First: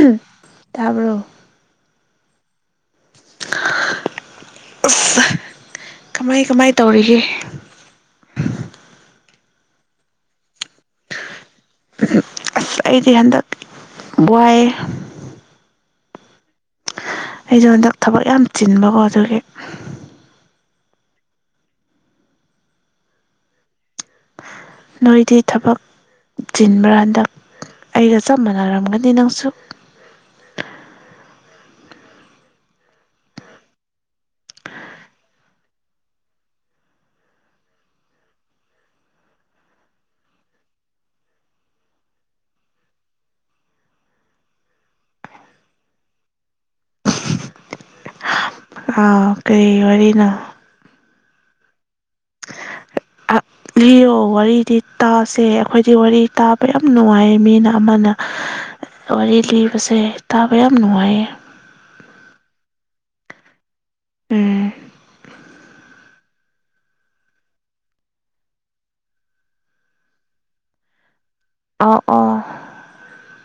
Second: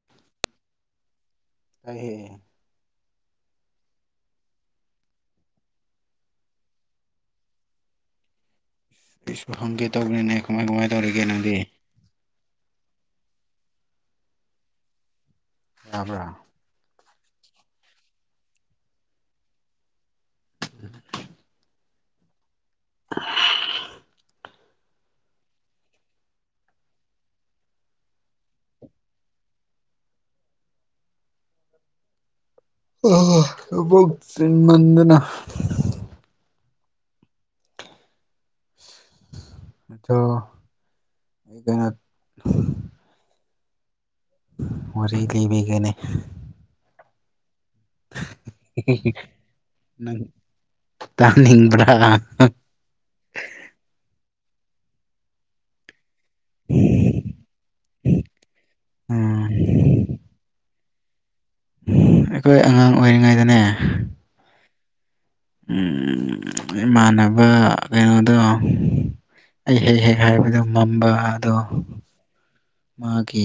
ꯎꯨꯍ ꯇꯥꯕ꯭ꯔꯣ ꯇꯥꯏꯍꯦ ꯍꯥ ꯑꯁ ꯀꯃꯥꯏ ꯀꯃꯥꯏ ꯇꯧꯔꯤꯒꯦ ꯑꯩꯁꯨ ꯍꯪꯒꯦ ꯇꯧꯕꯅꯤꯅꯦ ꯀꯃꯥꯏ ꯀꯃꯥꯏ ꯇꯧꯔꯤꯒꯦ ꯅꯪꯗꯤ ꯑꯁ ꯑꯩꯗꯤ ꯍꯟꯗꯛ ꯋꯥꯏꯌꯦ ꯌꯥꯕ꯭ꯔꯥ ꯑꯩꯁꯨ ꯍꯟꯗꯛ ꯊꯕꯛ ꯌꯥꯝ ꯆꯤꯟꯕꯀꯣ ꯑꯗꯨꯒꯤ [inaudible] [inaudible] ꯅꯣꯏꯗꯤ ꯊꯕꯛ ꯆꯤꯟꯕ꯭ꯔꯥ ꯍꯟꯗꯛ ꯑꯩꯒ ꯆꯞ ꯃꯥꯟꯅꯔꯝꯒꯅꯤ ꯅꯪꯁꯨ ꯑꯣ ꯊꯕꯛ ꯆꯤꯟꯃꯟꯗꯅ ꯑꯗꯣ [unintelligible] ꯋꯔꯤ ꯂꯤꯕꯤꯒꯦꯅꯦ ꯍꯥ ꯍ ꯑꯥ ꯀꯩ ꯋꯔꯤꯅꯣ ꯇꯥꯅꯤꯡꯕ꯭ꯔꯥ ꯑꯥ ꯂꯤꯌꯣ ꯋꯔꯤꯗꯤ ꯇꯥꯁꯦ ꯑꯩꯈꯣꯏꯗꯤ ꯋꯔꯤ ꯇꯥꯕ ꯌꯥꯝ ꯅꯨꯡꯉꯥꯏ ꯃꯤꯅ ꯑꯃꯅ ꯋꯔꯤ ꯎꯝ ꯂꯤꯕꯁꯦ ꯇꯥꯕ ꯌꯥꯝ ꯅꯨꯡꯉꯥꯏꯌꯦ ꯑꯩꯈꯣꯏ ꯑꯉꯥꯡ ꯑꯣꯏꯔꯤꯉꯩꯗꯅꯦ ꯎꯨꯝ ꯎꯝ ꯏꯃꯥꯟꯅꯕ ꯀꯩꯅꯣꯗꯣ ꯑꯩ ꯍꯦꯛ ꯍꯦꯛ ꯍꯥꯏꯕꯗꯣ ꯃꯝꯕ ꯑꯗꯣ ꯑꯥ ꯑꯣ ꯃꯥꯒꯤ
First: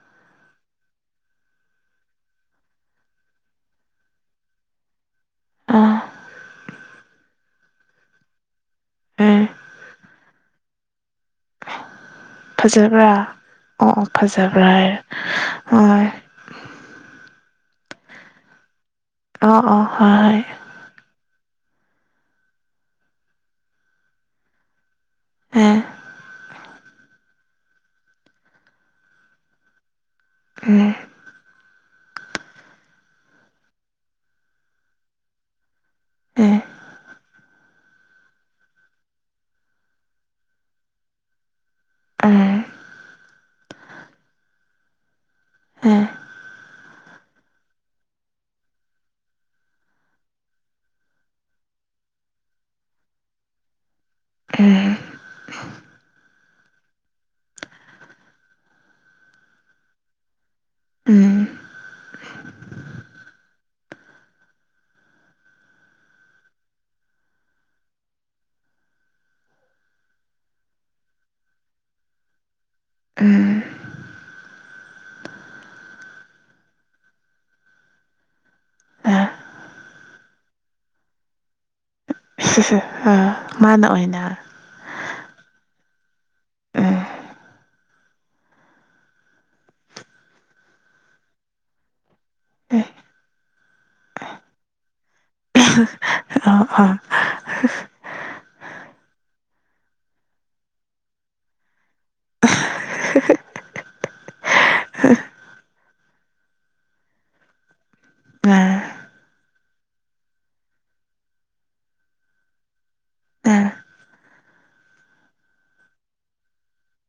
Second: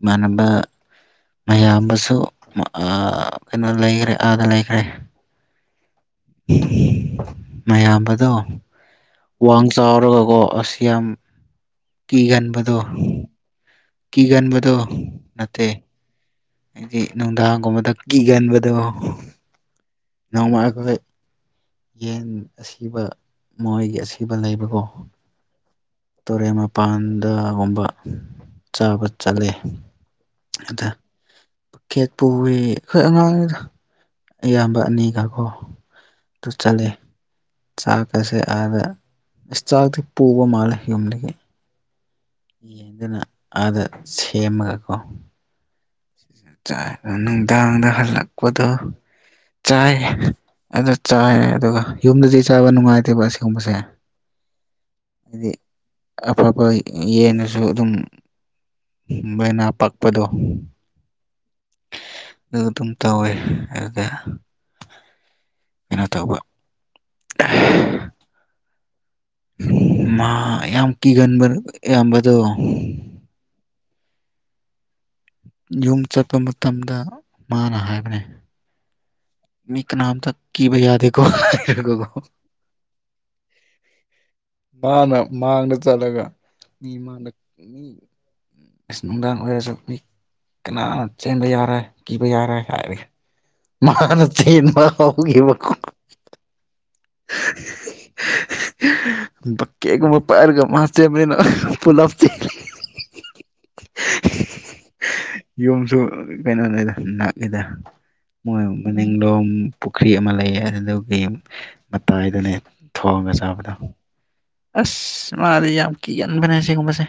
ꯏꯃꯥꯟꯅꯕ ꯃꯌꯥꯝꯕꯁꯨ ꯑ ꯀꯩꯅꯣ ꯂꯩꯈ꯭ꯔꯦ ꯑꯥꯗ ꯂꯩꯈ꯭ꯔꯦ ꯑꯥ ꯃꯌꯥꯝꯕꯗꯣ ꯎꯝ ꯋꯥꯡ ꯆꯥꯎꯔꯒꯀꯣ ꯑꯁ ꯌꯥꯝ ꯀꯤꯒꯟꯕꯗꯣ ꯐꯖꯕ꯭ꯔꯥ ꯑꯣ ꯑꯣ ꯐꯖꯕ꯭ꯔꯥ ꯀꯤꯒꯟꯕꯗꯣ ꯍꯥꯏꯔꯦ ꯅꯠꯇꯦ ꯍꯣꯏ ꯍꯥꯏꯗꯤ ꯅꯨꯡꯗꯥꯡꯒꯨꯝꯕꯗ ꯀꯤꯒꯟꯕꯗꯣ ꯑꯣ ꯑꯣ ꯍꯣꯏ [unintelligible] ꯌꯦꯟ ꯑꯁꯤꯕ ꯃꯣꯏꯒꯤ ꯑꯁꯤꯕ ꯂꯩꯕꯀꯣ ꯍꯥ ꯇꯨꯔꯦꯟ ꯃꯄꯥꯟꯗꯒꯨꯝꯕ ꯆꯥꯕ ꯆꯠꯂꯦ ꯑꯗ ꯎꯝ ꯈꯦꯠ ꯄꯨꯏ ꯑꯩꯈꯣꯏ ꯑꯉꯥꯡꯅꯤꯗ ꯏꯌꯥꯝꯕ ꯑꯅꯤꯒ ꯀꯣ ꯇꯨ ꯆꯠꯂꯦ ꯆꯥꯛꯀꯁꯦ ꯑꯥꯗ ꯑꯁ ꯆꯥꯛꯇꯤ ꯄꯨꯕ ꯃꯥꯜꯂꯦ ꯌꯨꯝꯗꯒꯤ ꯌꯦꯡꯗꯨꯅ ꯑꯥꯗ ꯁꯦꯝꯃꯒꯀꯣ ꯎꯝ ꯆꯥ ꯅꯨꯡꯗꯥꯡꯗ ꯍꯜꯂꯛꯄꯗꯣ ꯆꯥꯏ ꯑꯗꯨ ꯆꯥꯏ ꯑꯗꯨꯒ ꯌꯨꯝꯗꯗꯤ ꯆꯥꯕ ꯅꯨꯡꯉꯥꯏꯇꯦꯕ ꯑꯁꯤꯒꯨꯝꯕꯁꯦ ꯎꯝ ꯍꯥꯏꯗꯤ ꯑꯐꯕ ꯌꯦꯟꯅꯁꯨ ꯑꯗꯨꯝ ꯃꯅ ꯄꯛꯄꯗꯣ ꯑꯗꯨ ꯑꯗꯨꯝ ꯇꯧꯋꯦ ꯑꯗꯨꯒ ꯀꯩꯅꯣ ꯇꯧꯕ ꯃꯥ ꯌꯥꯝ ꯀꯤꯒꯟꯕ ꯏꯌꯥꯝꯕꯗꯨ ꯎꯝ ꯌꯨꯝ ꯆꯠꯄ ꯃꯇꯝꯗ ꯃꯥꯅ ꯍꯥꯏꯕꯅꯦ ꯃꯤ ꯀꯅꯥꯝꯇ ꯀꯤꯕ ꯌꯥꯗꯦꯀꯣ ꯍꯥꯏꯔꯒꯀꯣ ꯑ ꯃꯥꯅ ꯑꯣꯏꯅ ꯃꯥꯅ ꯃꯥꯡꯗ ꯆꯠꯂꯒ ꯃꯤ ꯎꯝ ꯃꯥꯡꯗ ꯃꯤ [inaudible] ꯑꯁ ꯅꯨꯡꯗꯥꯡ ꯑꯣꯏꯔꯁꯨ ꯃꯤ ꯀꯅꯥ ꯆꯦꯟꯕ ꯌꯥꯔꯣꯏ ꯀꯤꯕ ꯌꯥꯔꯣꯏ ꯑ ꯍꯥꯏꯔꯒ ꯃꯥꯅ ꯆꯦꯟꯕ ꯍꯧꯒꯤꯕ ꯑꯣ ꯑꯣ ꯕꯀꯦꯠ ꯀꯨꯝꯕ ꯄꯥꯢꯔꯒ ꯃꯥ ꯆꯦꯟꯕꯅꯤꯅꯥ ꯄꯨꯂꯞ ꯆꯦꯟꯂꯤ ꯌꯨꯝꯁꯨ ꯀꯩꯅꯣꯅꯦꯗ ꯅꯛꯏꯗ ꯃꯣꯏ ꯃꯅꯤꯡꯂꯣꯝ ꯄꯨꯈ꯭ꯔꯤ ꯑꯃ ꯂꯩꯌꯦ ꯑꯗꯨꯗꯒꯤ ꯃꯇꯥꯏꯗꯨꯅꯦ ꯊꯣꯡꯉꯥ ꯁꯥꯕꯗꯣ ꯑꯁ ꯃꯥꯗꯤ ꯌꯥꯝ ꯀꯤꯒꯟꯕꯅꯦ ꯑꯥꯁꯤꯒꯨꯝꯕꯁꯦ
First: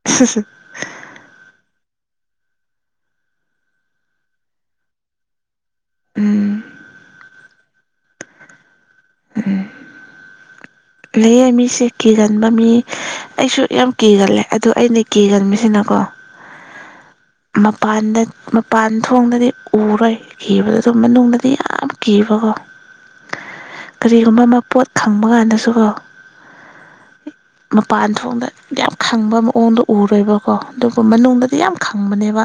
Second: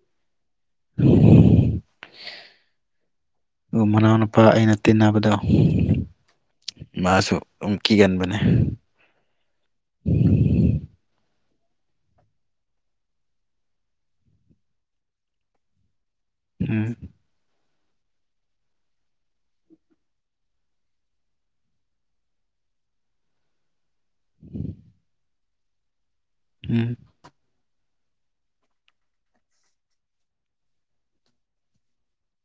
[unintelligible] [unintelligible] ꯑꯗꯨꯒ ꯃꯅꯥꯎꯅꯨꯄꯥ ꯑꯩꯅ ꯇꯤꯟꯅꯕꯗꯣ ꯎꯝ ꯃꯥꯁꯨ ꯑꯝ ꯀꯤꯒꯟꯕꯅꯦ ꯎꯝ ꯂꯩꯌꯦ ꯃꯤꯁꯦ ꯀꯤꯒꯟꯕ ꯃꯤ ꯑꯩꯁꯨ ꯌꯥꯝ ꯀꯤꯒꯜꯂꯦ ꯑꯗꯨ ꯑꯩꯅ ꯀꯤꯒꯟꯕꯁꯤꯅꯀꯣ ꯎꯝ ꯃꯄꯥꯟꯗ ꯃꯄꯥꯟ ꯊꯣꯡꯗꯗꯤ ꯎꯔꯣꯏ ꯀꯤꯕꯗꯨ ꯑꯗꯨꯝ ꯃꯅꯨꯡꯗꯗꯤ ꯌꯥꯝ ꯀꯤꯕꯀꯣ ꯀꯔꯤꯒꯨꯝꯕ ꯑꯃ ꯄꯣꯠ ꯈꯪꯕ ꯀꯥꯟꯗꯁꯨꯀꯣ ꯎꯝ ꯃꯄꯥꯟ ꯊꯣꯡꯗ ꯌꯥꯝ ꯈꯪꯕ ꯃꯑꯣꯡꯗꯣ ꯎꯔꯣꯏꯕꯀꯣ ꯑꯗꯨꯒ ꯃꯅꯨꯡꯗꯗꯤ ꯌꯥꯝ ꯈ ꯈꯪꯕꯅꯦꯕ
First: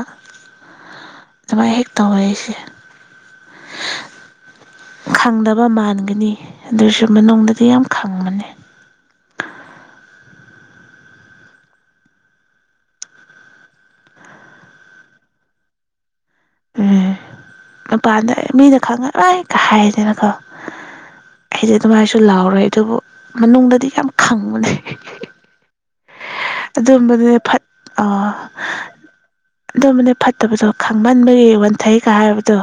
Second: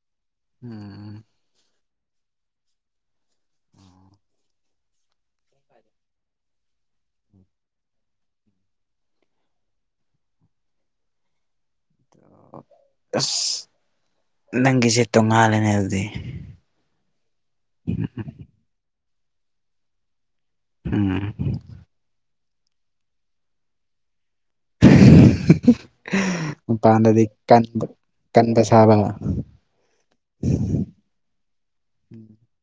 ꯎꯝ ꯁꯨꯃꯥꯏ ꯍꯦꯛ ꯇꯧꯌꯦ ꯑꯩꯁꯦ ꯈꯪꯗꯕ ꯃꯥꯟꯒꯅꯤ ꯑꯗꯨꯁꯨ ꯃꯅꯨꯡꯗꯗꯤ ꯌꯥꯝ ꯈꯪꯕꯅꯦ ꯑꯁ ꯅꯪꯒꯤꯁꯦ ꯇꯣꯡꯉꯥꯜꯂꯦꯅꯦ ꯑꯗꯨꯗꯤ ꯎꯝ ꯃꯄꯥꯟꯗ ꯃꯤꯅ ꯈꯪꯉꯥ ꯑꯥꯏ ꯀꯥꯢ ꯍꯥꯏꯗꯅꯀꯣ ꯎꯝ ꯑꯩꯗꯤ ꯑꯗꯨꯃꯥꯏꯁꯨ ꯂꯥꯎꯔꯣꯢ ꯑꯗꯨꯕꯨ ꯃꯅꯨꯡꯗꯗꯤ ꯌꯥꯝ ꯈꯪꯕꯅꯦ [unintelligible] ꯑꯗꯨꯝꯕꯅꯦ ꯐꯠ ꯀꯟꯕ ꯑ ꯀꯟꯕ ꯁꯥꯕ ꯑꯗꯨꯝꯕꯅꯦ ꯐꯠꯇꯕꯗꯣ ꯈꯪ ꯃꯟꯕꯒꯤ ꯋꯥꯟꯊꯩꯒ ꯍꯥꯏꯕꯗꯣ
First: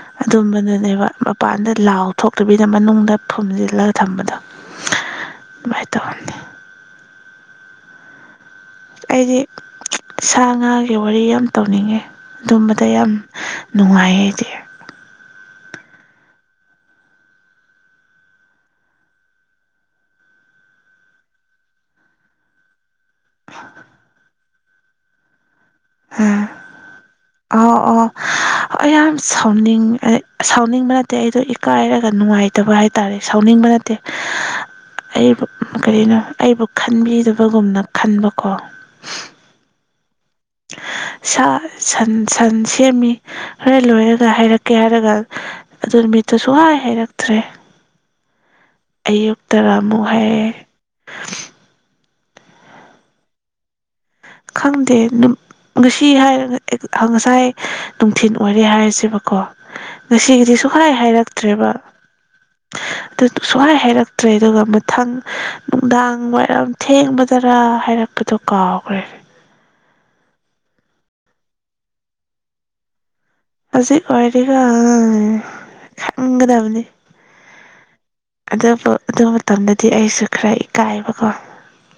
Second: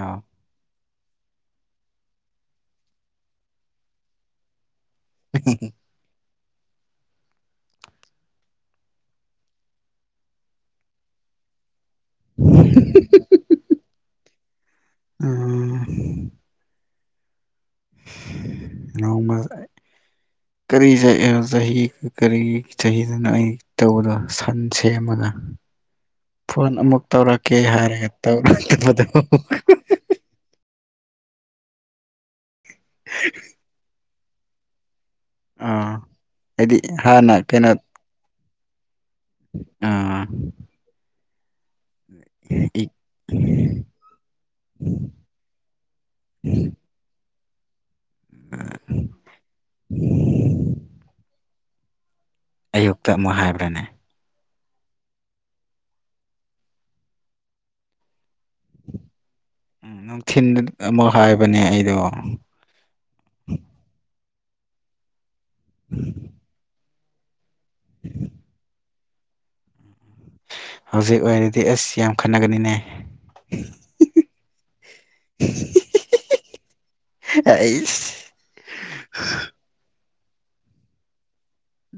ꯑꯥꯎ ꯑꯗꯨꯝꯕꯗꯨꯅꯦꯕ ꯃꯄꯥꯟꯗ ꯂꯥꯎ ꯊꯣꯛꯇꯕꯤꯗ ꯃꯅꯨꯡꯗ ꯐꯨꯝꯖꯤꯜꯂꯒ ꯊꯝꯕꯗꯣ [unintelligible] ꯃꯥꯏꯇꯧ [unintelligible] ꯑꯩꯗꯤ ꯁꯥ ꯉꯥꯒꯤ ꯋꯥꯔꯤ ꯌꯥꯝ ꯇꯧꯅꯤꯡꯉꯦ ꯇꯨꯝꯕꯗꯥ ꯌꯥꯝ ꯅꯨꯡꯉꯥꯏꯌꯦ ꯑꯩꯗꯤ ꯎꯝ ꯅꯣꯡꯃ [unintelligible] ꯀꯔꯤ ꯆꯍꯤ ꯀꯔꯤ ꯆꯍꯤꯗꯅꯣ ꯑꯩ ꯇꯧꯕꯗꯣ ꯁꯟ ꯁꯦꯝꯃꯒ [inaudible] ꯐꯣꯟ ꯑꯃꯨꯛ ꯇꯧꯔꯛꯀꯦ ꯑꯥꯎ ꯍꯥꯏꯔ ꯇꯧꯔꯛꯇꯥꯕꯗꯨ ꯌꯥꯝ ꯎꯝ ꯁꯥꯎꯅꯤꯡ ꯑꯩ ꯁꯥꯎꯅꯤꯡꯕ ꯅꯠꯇꯦ ꯑꯩꯗꯣ ꯏꯀꯥꯏꯔꯒ ꯅꯨꯡꯉꯥꯏꯇꯕ ꯍꯥꯏ ꯇꯥꯔꯦ ꯁꯥꯎꯅꯤꯡꯕ ꯅꯠꯇꯦ ꯑꯩꯕꯨ ꯑꯥ ꯀꯔꯤꯅꯣ ꯑꯩꯕꯨ ꯍꯥꯏꯗꯤ ꯍꯥꯟꯅ ꯈꯟꯕꯤꯗꯕꯒꯨꯝꯅ ꯈꯟꯕꯀꯣ ꯑꯥ ꯁꯥ ꯁꯟ ꯁꯟ ꯁꯦꯝꯃꯤ ꯍꯣꯔꯦꯟ ꯂꯣꯏꯔꯒ ꯍꯥꯏꯔꯛꯀꯦ ꯍꯥꯏꯔꯒ ꯑꯗꯨ ꯅꯨꯃꯤꯠꯇꯨ ꯁꯨꯍꯥꯏ ꯍꯥꯏꯔꯛ ꯇ꯭ꯔꯦ ꯑꯌꯨꯛꯇ ꯑꯃꯨꯛ ꯍꯥꯏꯔꯛꯑꯦ ꯑꯌꯨꯛꯇ ꯑꯃꯨꯛ ꯍꯥꯏꯕ꯭ꯔꯅꯦ ꯈꯪꯗꯦ ꯉꯁꯤ ꯍꯥꯏꯔꯒ ꯑꯥ ꯉꯁꯥꯏ ꯅꯨꯡꯊꯤꯜ ꯑꯣꯏꯔꯦ ꯍꯥꯏꯔꯁꯦꯕꯀꯣ ꯎꯝ ꯉꯁꯤꯒꯤꯗꯤ ꯅꯨꯡꯊꯤꯟꯗ ꯁꯨꯛꯍꯥꯢ ꯑꯃꯨꯛ ꯍꯥꯏꯕꯅꯦ ꯍꯥꯏꯔꯛꯇ꯭ꯔꯦꯕ ꯑꯩꯗꯣ ꯑꯗꯨ ꯁꯨꯡꯍꯥꯏ ꯍꯥꯏꯔꯛꯇ꯭ꯔꯦ ꯑꯗꯨꯒ ꯃꯊꯪ ꯅꯨꯡꯗꯥꯡ ꯋꯥꯏꯔꯝ ꯊꯦꯡꯕꯗ ꯇꯔꯥ ꯍꯥꯏꯔꯛꯄꯗꯣ ꯀꯥꯎꯒ꯭ꯔꯦ ꯍꯧꯖꯤꯛ ꯑꯣꯏꯔꯗꯤ ꯑꯁ ꯌꯥꯝ ꯈꯠꯅꯒꯅꯤꯅꯦ ꯍꯧꯖꯤꯛ ꯑꯣꯏꯔꯗꯤꯀꯣ ꯈꯪꯒꯗꯕꯅꯤ ꯑꯩꯁ ꯑꯗꯨꯕꯨ ꯑꯗꯨ ꯃꯇꯝꯗꯗꯤ ꯑꯩꯁꯨ ꯈꯔ ꯏꯀꯥꯏꯕꯀꯣ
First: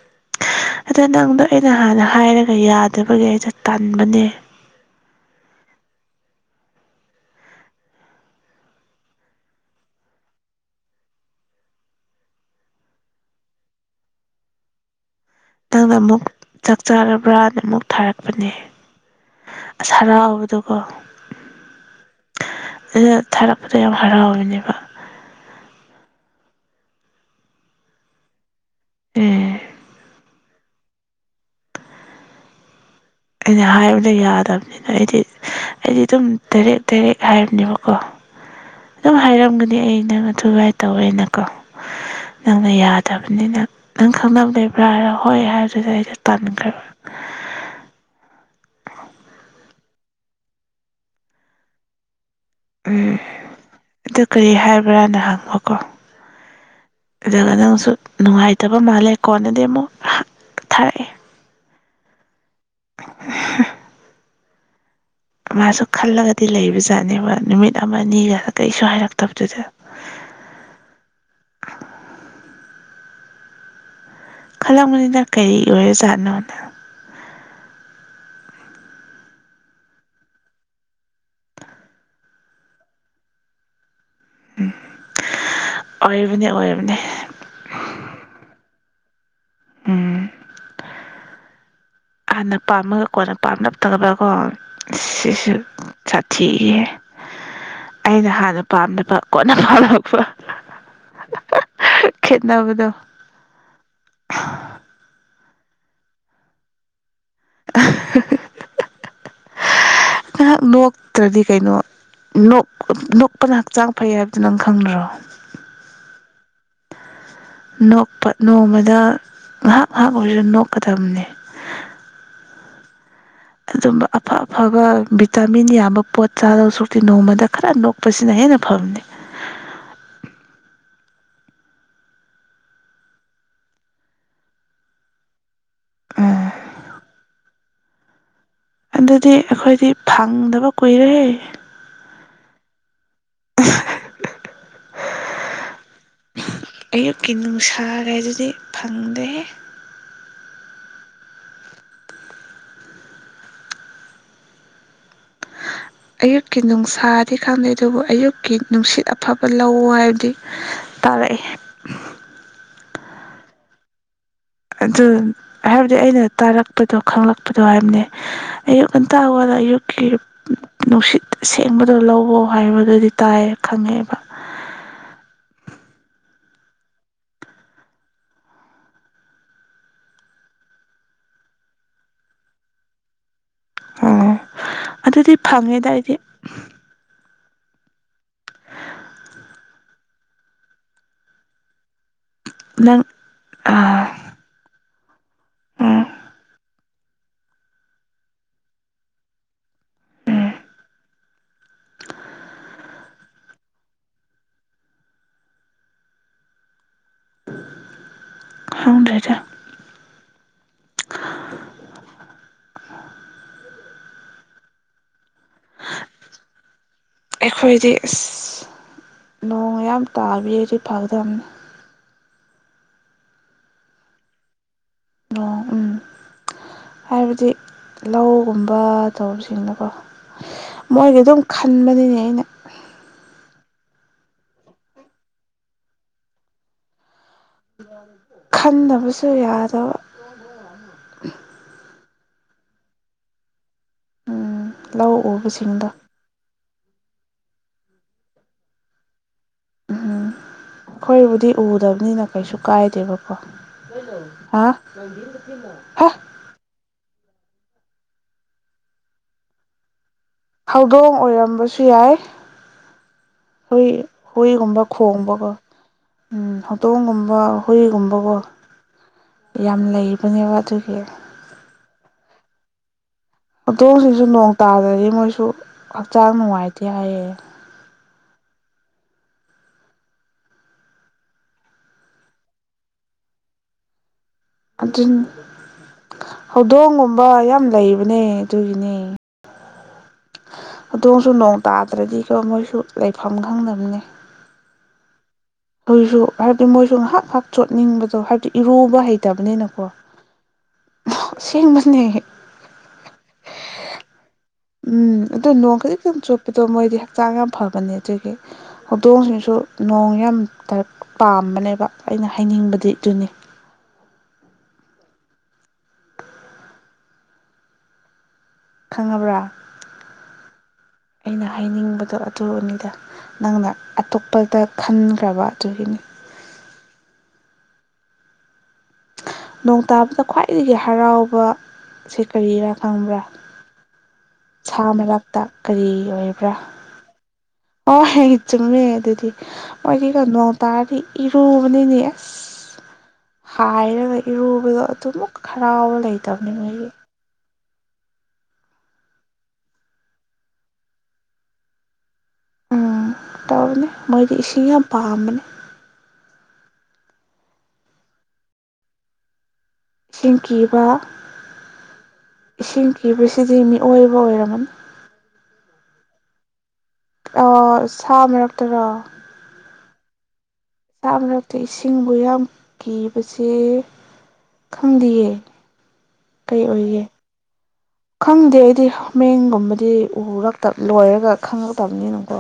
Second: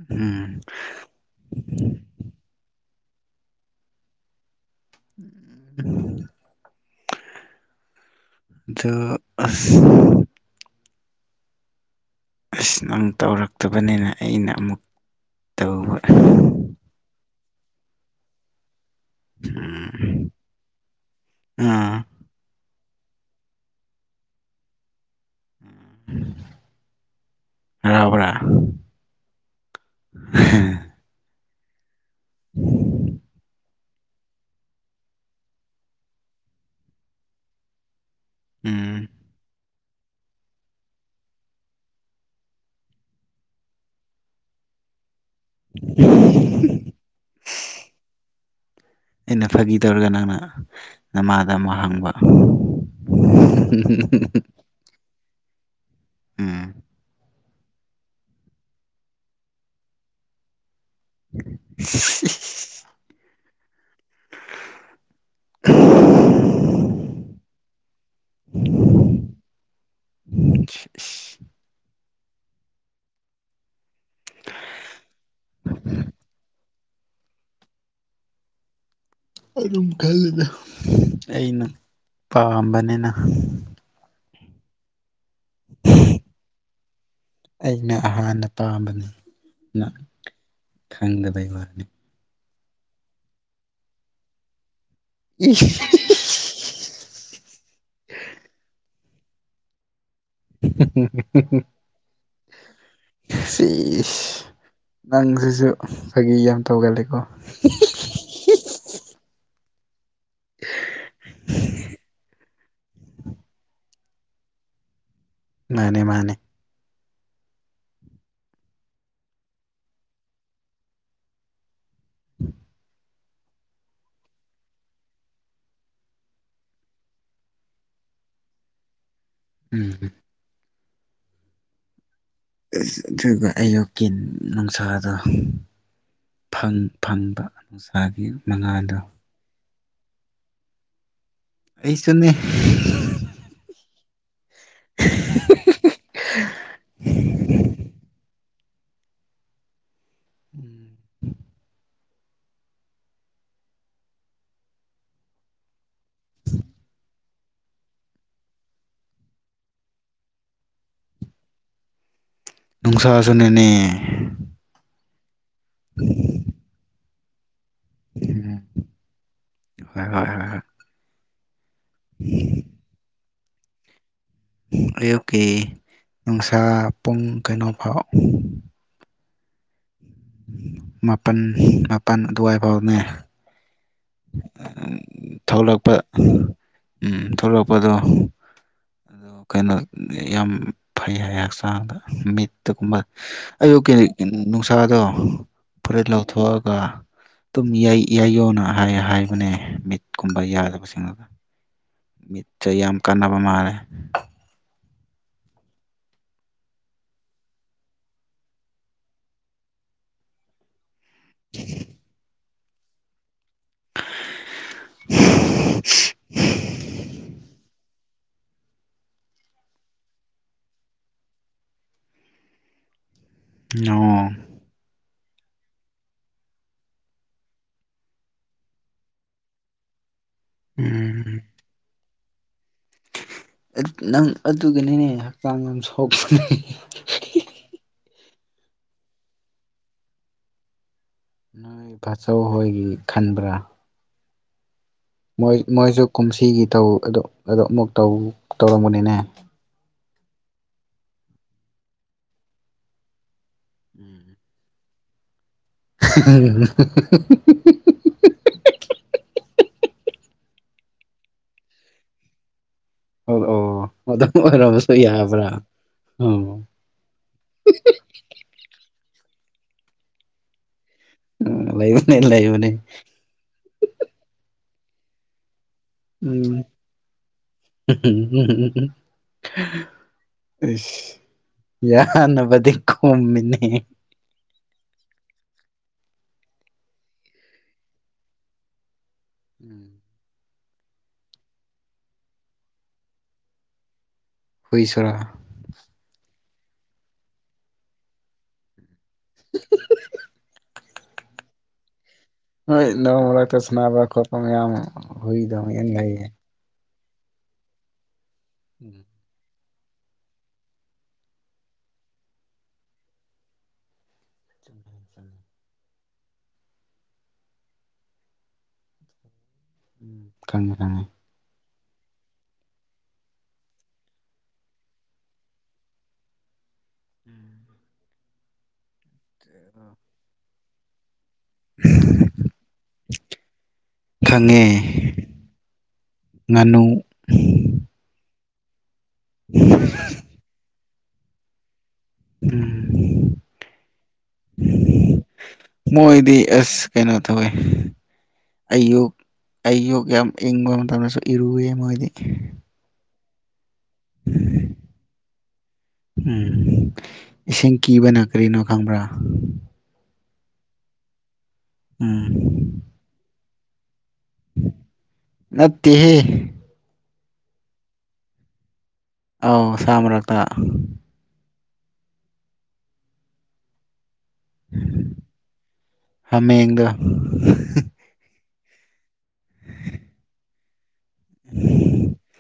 ꯎꯝ ꯑꯗ ꯅꯪꯗꯣ ꯑꯩꯅ ꯍꯥꯟꯅ ꯍꯥꯏꯔꯒ ꯌꯥꯗꯕꯒꯤ ꯑꯩꯖꯨ ꯇꯟꯕꯅꯦ [inaudible] ꯗꯣ ꯑꯁ ꯑꯁ ꯅꯪ ꯇꯧꯔꯛꯇꯕꯅꯦꯅ ꯑꯩꯅ ꯑꯃꯨꯛ ꯅꯪꯅ ꯇꯧꯕ ꯑꯃꯨꯛ ꯆꯥꯛ ꯆꯥꯔꯕ꯭ꯔꯥꯅ ꯑꯃꯨꯛ ꯊꯥꯔꯛꯄꯅꯦ ꯑꯁ ꯎꯝ ꯍꯔꯥꯎꯕꯗꯣꯀꯣ ꯑꯥ ꯑ ꯊꯥꯔꯛꯄꯗꯣ ꯌꯥꯝ ꯍꯔꯥꯎꯋꯤꯅꯦꯕ ꯍꯔꯥꯎꯕ꯭ꯔꯥ ꯑꯦ [unintelligible] ꯑꯩꯅ ꯍꯥꯏꯕꯗ ꯌꯥꯗꯕꯅꯦ ꯑꯩꯗꯤ ꯑꯩꯗꯤ ꯑꯗꯨꯝ ꯗꯥꯏꯔꯦꯛ ꯗꯥꯏꯔꯦꯛ ꯍꯥꯏꯕꯅꯦꯕꯀꯣ ꯎꯝ ꯝ ꯍꯥꯏꯔꯝꯒꯅꯤ ꯑꯩ ꯅꯪ ꯑꯊꯨꯃꯥꯏ ꯇꯧꯑꯦꯅꯀꯣ ꯅꯪꯅ ꯌꯥꯗꯕꯅꯤꯅ ꯅꯪ ꯈꯪꯅꯕ ꯂꯩꯕ꯭ꯔꯥ ꯍꯥꯏꯔꯣ ꯍꯣꯏ ꯍꯥꯏꯗꯨꯗ ꯑꯩꯁꯨ ꯇꯥꯟꯈ꯭ꯔꯕ [unintelligible] ꯑꯩꯅ ꯐꯥꯒꯤ ꯇꯧꯔꯒ ꯅꯪꯅ ꯅꯃꯥꯗ ꯑꯃꯨꯛ ꯍꯪꯕ꯫ ꯎꯝ ꯑꯗꯨ ꯀꯔꯤ ꯍꯥꯏꯕ꯭ꯔꯥꯅ ꯍꯪꯕꯀꯣ ꯎꯝ ꯑꯗꯨꯒ ꯅꯪꯁꯨ ꯅꯨꯡꯉꯥꯏꯇꯕ ꯃꯥꯜꯂꯦ ꯀꯣꯟꯅꯗꯤ ꯑꯃꯨꯛ ꯊꯥꯔꯛꯑꯦ ꯫ [unintelligible] ꯃꯥꯁꯨ ꯈꯜꯂꯒꯗꯤ ꯂꯩꯕ ꯖꯥꯠꯅꯦꯕ ꯅꯨꯃꯤꯠ ꯑꯃ ꯑꯅꯤꯒ ꯀꯩꯁꯨ ꯍꯥꯏꯔꯛꯇꯕꯗꯨꯗ [inaudible] ꯈꯜꯂꯝꯕꯅꯤꯅ ꯀꯔꯤ ꯑꯣꯏꯔꯦ ꯖꯥꯠꯅꯣꯅ ꯑꯗꯨꯝ ꯈꯜꯂꯤꯅꯦ ꯑꯩꯅ ꯄꯥꯝꯕꯅꯤꯅ ꯎꯝ ꯑꯣꯏꯔꯤꯕꯅꯤ ꯑꯣꯏꯔꯕꯅꯤ ꯑꯩꯅ ꯍꯥꯟꯅ ꯄꯥꯝꯕꯅꯤ ꯅꯪ ꯎꯝ ꯈꯪꯗꯕꯩ ꯋꯥꯅꯤ ꯍꯥꯟꯅ ꯄꯥꯝꯃꯒ ꯀꯣꯟꯅ ꯄꯥꯝꯂꯞ ꯇꯧꯔꯒꯀꯣ ꯁꯤꯁꯨ ꯆꯠ ꯊꯤꯍꯦ ꯑꯩꯅ ꯍꯥꯟꯅ ꯄꯥꯝꯗꯕ ꯀꯣꯟꯅ ꯄꯥꯜꯂꯛꯄ [unintelligible] ꯈꯦꯠꯅꯕꯗꯣ ꯁꯤ ꯅꯪꯁꯤꯁꯨ ꯐꯥꯒꯤ ꯌꯥꯝ ꯇꯧꯒꯜꯂꯤꯀꯣ ꯫ [unintelligible] ꯉꯥꯏꯍꯥꯛ ꯅꯣꯛꯇ꯭ꯔꯗꯤ ꯀꯩꯅꯣ ꯅꯣꯛꯄꯅ ꯍꯛꯆꯥꯡ ꯐꯩ ꯍꯥꯏꯕꯗꯨꯣ ꯅꯪ ꯈꯪꯗ꯭ꯔꯣ ꯃꯥꯅꯦ ꯃꯥꯅꯦ ꯅꯣꯛꯄ ꯅꯣꯡꯃꯗ ꯉꯥꯏꯍꯥꯛ ꯉꯥꯏꯍꯥꯛ ꯑꯣꯏꯔꯁꯨ ꯅꯣꯛꯀꯗꯕꯅꯤ ꯑꯗꯨꯝꯕ ꯑꯐ ꯑꯐꯕ ꯚꯤꯇꯥꯃꯤꯟ ꯌꯥꯕ ꯄꯣꯠ ꯆꯥꯗꯕ ꯁꯛꯇꯤ ꯅꯣꯡꯃꯗ ꯈꯔ ꯅꯣꯛ ꯅꯣꯛꯄꯁꯤꯅ ꯍꯦꯟꯅ ꯐꯕꯅꯤ ꯎꯝ ꯑꯗꯨꯒ ꯑꯌꯨꯛꯀꯤ ꯅꯨꯡꯁꯥꯗꯣ ꯎꯝ ꯐꯪꯕ ꯅꯨꯡꯁꯥꯒꯤ ꯃꯉꯥꯟꯗꯣ ꯑꯗꯨꯗꯤ ꯑꯩꯈꯣꯏꯗꯤ ꯐꯪꯗꯕ ꯀꯨꯏꯔꯦꯍꯦ ꯑꯩꯁꯨꯅꯦ ꯑꯌꯨꯛꯀꯤ ꯅꯨꯡꯁꯥꯀꯥꯏꯗꯨꯗꯤ ꯐꯪꯗꯦꯍꯦ [inaudible] ꯑꯌꯨꯛꯀꯤ ꯅꯨꯡꯁꯥ ꯈꯪꯗꯦ ꯑꯗꯨꯕꯨ ꯑꯌꯨꯛꯀꯤ ꯅꯨꯡꯁꯤꯠ ꯑꯐꯕ ꯂꯧ ꯍꯥꯏꯕꯗꯤ ꯇꯥꯔꯛꯏ ꯫ ꯅꯨꯡꯁꯥꯁꯨ ꯅꯤꯅꯦ ꯑꯗꯨ ꯍꯥꯏꯕꯗꯤ ꯑꯩꯅ ꯇꯥꯔꯛꯄꯗꯣ ꯈꯪꯂꯛꯄꯗꯣ ꯍꯥꯏꯕꯅꯦ ꯎꯝ ꯑꯌꯨꯛ ꯉꯟꯇ ꯍꯧꯒꯠꯂ ꯑꯌꯨꯛꯀꯤ ꯍꯣꯏ ꯍꯣꯏ ꯍꯣꯏ ꯍꯣꯏ ꯅꯨꯡꯁꯤꯠ ꯑꯁꯦꯡꯕꯗꯣ ꯂꯧꯑꯣ ꯍꯥꯏꯕꯗꯨꯗꯤ ꯇꯥꯏꯌꯦ ꯈꯪꯉꯦꯕ ꯑꯌꯨꯛꯀꯤ ꯅꯨꯡꯁꯥ ꯄꯨꯡ ꯀꯩꯅꯣ ꯐꯥꯎ ꯃꯥꯄꯜ ꯃꯥꯄꯜ ꯑꯗꯨꯋꯥꯏ ꯐꯥꯎꯅꯦ ꯑꯣ ꯑꯗꯨꯗꯤ ꯐꯪꯉꯦꯗ ꯊꯣꯛꯂꯛꯄ ꯑꯩꯗꯤ ꯎꯝ ꯊꯣꯛꯂꯛꯄꯗꯣ ꯑꯗꯨ ꯀꯩꯅꯣ ꯌꯥꯝ ꯐꯩ ꯍꯥꯏ ꯍꯛꯆꯥꯡꯗ ꯃꯤꯠ ꯅꯪ ꯑꯌꯨꯛꯀꯤ ꯑꯥ ꯅꯨꯡꯁꯥꯗꯣ ꯎꯝ ꯐꯨꯔꯤꯠ ꯂꯧꯊꯣꯛꯑꯒ ꯑꯗꯨꯝ ꯌꯥꯏ ꯌꯥꯏꯌꯣꯅ ꯍꯥꯏꯕꯅꯦ ꯃꯤꯠꯀꯨꯝꯕ ꯎꯝ ꯌꯥꯗꯕꯁꯤꯡꯗꯣ ꯃꯤꯠꯇ ꯌꯥꯝ ꯀꯥꯟꯅꯕ ꯃꯥꯜꯂꯦ ꯈꯪꯗꯦꯗ [inaudible] [inaudible] ꯑꯩꯈꯣꯏꯗꯤ ꯏꯁ ꯅꯣꯡ ꯃꯌꯥꯝ ꯇꯥꯕꯤꯔꯗꯤ ꯐꯒꯥꯗꯕꯅꯤ ꯅꯣꯡ ꯅꯣꯡ ꯎꯝ ꯍꯥꯏꯕꯗꯤ ꯂꯧꯒꯨꯝꯕ ꯇꯧꯕꯁꯤꯡꯗꯀꯣ ꯃꯣꯏꯒꯤ ꯎꯝ ꯑꯗꯨꯝ ꯈꯟꯕꯅꯤꯅꯦ ꯑꯩꯅ ꯑꯦꯠ ꯅꯪ ꯑꯗꯨꯒꯤꯅꯦ ꯍꯛꯆꯥꯡ ꯌꯥꯝ ꯁꯣꯛ [inaudible] ꯈꯟꯗꯕꯁꯨ ꯌꯥꯗꯕ ꯅꯣꯏ ꯇꯥꯆꯧ ꯍꯣꯏꯒꯤ ꯈꯟꯕ꯭ꯔꯥ ꯎꯝ ꯂꯧ ꯃꯣꯏ ꯎꯕꯁꯤꯡꯗꯣ ꯃꯣꯏꯁꯨ ꯀꯨꯝꯁꯤꯒꯤ ꯇꯧ ꯑꯗꯨ ꯑꯗꯨ ꯑꯃꯨꯛ ꯇꯧ ꯇꯧꯔꯝꯒꯅꯤꯅꯦ ꯑꯈꯣꯏꯕꯨꯗꯤ ꯎꯗꯕꯅꯤꯅ ꯀꯩꯁꯨ ꯀꯥꯏꯗꯦꯕꯀꯣ [inaudible] ꯍꯥ ꯍꯥ [unintelligible] ꯍꯧꯗꯣꯡ ꯑꯣꯏꯔꯝꯕꯁꯨ ꯌꯥꯏ ꯑꯣ ꯍꯨꯏ ꯑꯣ ꯑꯗꯨꯝ ꯍꯨꯏꯒꯨꯝꯕ ꯑꯣꯏꯔꯝꯕꯁꯨ ꯌꯥꯕ꯭ꯔꯥ ꯈꯣꯡꯕꯀꯣ ꯎꯝ ꯑꯣ ꯍꯧꯇꯣꯡꯒꯨꯝꯕ ꯍꯨꯏꯒꯨꯝꯕꯀꯣ ꯌꯥꯝ ꯂꯩꯕꯅꯦꯕ ꯑꯗꯨꯒꯤ ꯎꯝ ꯂꯩꯥꯕꯅꯦ ꯂꯩꯕꯅꯦ ꯍꯧꯗꯣꯡꯁꯤꯡꯁꯨ ꯅꯣꯡ ꯇꯥꯗ꯭ꯔꯥꯗꯤ ꯃꯣꯏꯁꯨ ꯍꯛꯆꯥꯡ ꯎꯝ ꯅꯨꯡꯉꯥꯏꯇꯦ ꯍꯥꯏꯌꯦ ꯏꯁ ꯌꯥꯅꯕꯗꯤ ꯈꯨꯝꯃꯤꯅꯦ ꯑꯗꯨꯅꯤ ꯍꯧꯗꯣꯡꯒꯨꯝꯕ ꯌꯥꯝ ꯂꯩꯕꯅꯦ ꯑꯗꯨꯒꯤꯅꯦ [inaudible] ꯍꯧꯗꯣꯡꯁꯨ ꯅꯣꯡ ꯇꯥꯗ꯭ꯔꯥꯗꯤ ꯀꯣ ꯃꯣꯏꯁꯨ ꯂꯩꯐꯝ ꯈꯪꯗꯕꯅꯦ ꯍꯨꯏꯁꯨꯔꯥ ꯍꯢꯁꯨ ꯍꯥꯏꯕꯗꯤ ꯃꯣꯏꯁꯨ ꯉꯥꯏꯍꯥꯛ ꯉꯍꯥꯛ ꯆꯣꯠꯅꯤꯡꯕꯗꯣ ꯍꯥꯏꯕꯗꯤ ꯏꯔꯨꯕ ꯍꯩꯇꯕꯅꯤꯅꯀꯣ [unintelligible] ꯑꯁꯦꯡꯕꯅꯦ ꯍꯣꯏ ꯅꯣꯡ ꯃꯔꯛꯇꯥ ꯁꯅꯥꯕ ꯈꯣꯠꯄ ꯃꯌꯥꯝ ꯎꯝ ꯍꯨꯢꯗꯣ ꯅꯣꯡ ꯌꯦꯡ ꯂꯩ ꯈꯖꯤꯛꯇꯪ ꯑꯗꯣ ꯆꯣꯠꯄꯗꯣ ꯃꯣꯏꯗꯤ ꯍꯛꯆꯥꯡ ꯌꯥꯝ ꯐꯕꯅꯦ ꯑꯗꯨꯒꯤ ꯎꯝ ꯍꯧꯗꯣꯡꯁꯤꯡꯁꯨ ꯅꯣꯡ ꯌꯥꯝ ꯇꯥ ꯄꯥꯝꯕꯅꯦꯕ ꯑꯩꯅ ꯍꯥꯏꯅꯤꯡꯕꯗꯤ ꯑꯗꯨꯅꯤ ꯈꯪꯉꯥꯕ꯭ꯔꯥ ꯈꯪꯉꯦ ꯈꯪꯉꯦ ꯑꯩꯅ ꯍꯥꯏꯅꯤꯡꯕꯗꯣ ꯑꯗꯨꯅꯤꯗ ꯅꯪꯅ ꯑꯇꯣꯞꯄꯗ ꯈꯟꯈ꯭ꯔꯥꯕ ꯑꯗꯨꯒꯤꯅꯤ [inaudible] ꯅꯣꯡ ꯇꯥꯕꯗ ꯈ꯭ꯋꯥꯏꯗꯒꯤ ꯍꯔꯥꯎꯕꯁꯦ ꯀꯔꯤꯔꯥ ꯈꯪꯕ꯭ꯔꯥ ꯈꯪꯉꯦ ꯁꯥ ꯃꯔꯛꯇꯥ ꯀꯔꯤ ꯑꯣꯏꯕ꯭ꯔꯥ ꯉꯥꯅꯨ ꯑꯣ ꯍꯦ ꯆꯨꯝꯃꯦ ꯑꯗꯨꯗꯤ ꯃꯣꯏꯗꯤ ꯀꯣ ꯅꯣꯡ ꯇꯥꯔꯗꯤ ꯏꯔꯨꯕꯅꯤꯅꯦ ꯏꯁ ꯎꯝ ꯍꯥꯏꯔꯒꯥ ꯏꯔꯨꯕꯗꯣ ꯑꯗꯨꯃꯨꯛ ꯍꯔꯥꯎꯕ ꯂꯩꯇꯕꯅꯤ ꯃꯣꯏꯒꯤ ꯍꯣꯏ ꯑꯌꯨꯛ ꯑꯌꯨꯛ ꯌꯥꯝ ꯏꯪꯕ ꯃꯇꯝꯗꯥꯁꯨ ꯏꯔꯨꯌꯦ ꯃꯣꯏꯗꯤ ꯎꯝ ꯇꯧꯅꯦ ꯃꯣꯏꯗꯤ ꯏꯁꯤꯡ ꯌꯥꯝ ꯄꯥꯝꯕꯅꯦ ꯎꯝ ꯏꯁꯤꯡ ꯀꯤꯕꯅ ꯀꯔꯤꯅꯣ ꯈꯪꯕ꯭ꯔꯥ ꯏꯁꯤꯡ ꯀꯤꯕ ꯎꯝ ꯏꯁꯤꯡ ꯀꯤꯕꯁꯤꯗꯤ ꯃꯤꯑꯣꯏꯕ ꯑꯣꯏꯔꯝꯃꯅꯤ ꯅꯠꯇꯦꯍꯦ ꯑꯣ ꯁꯥ ꯃꯔꯛꯇꯔꯣ ꯑꯧ ꯁꯥ ꯃꯔꯛꯇ ꯁꯥ ꯃꯔꯛꯇ ꯏꯁꯤꯡꯕꯨ ꯌꯥꯝ ꯀꯤꯕꯁꯦ ꯈꯪꯗꯤꯌꯦ ꯀꯩ ꯍꯥꯃꯦꯡꯗꯣ ꯑꯣꯏꯒꯦ ꯈꯪꯗꯦ ꯑꯩꯗꯤꯃꯦꯦꯟꯒꯨꯝꯕꯗꯤ ꯎꯔꯛꯇ ꯂꯣꯏꯔꯒ ꯈꯪꯉꯛꯇꯕꯅꯤꯅꯀꯣ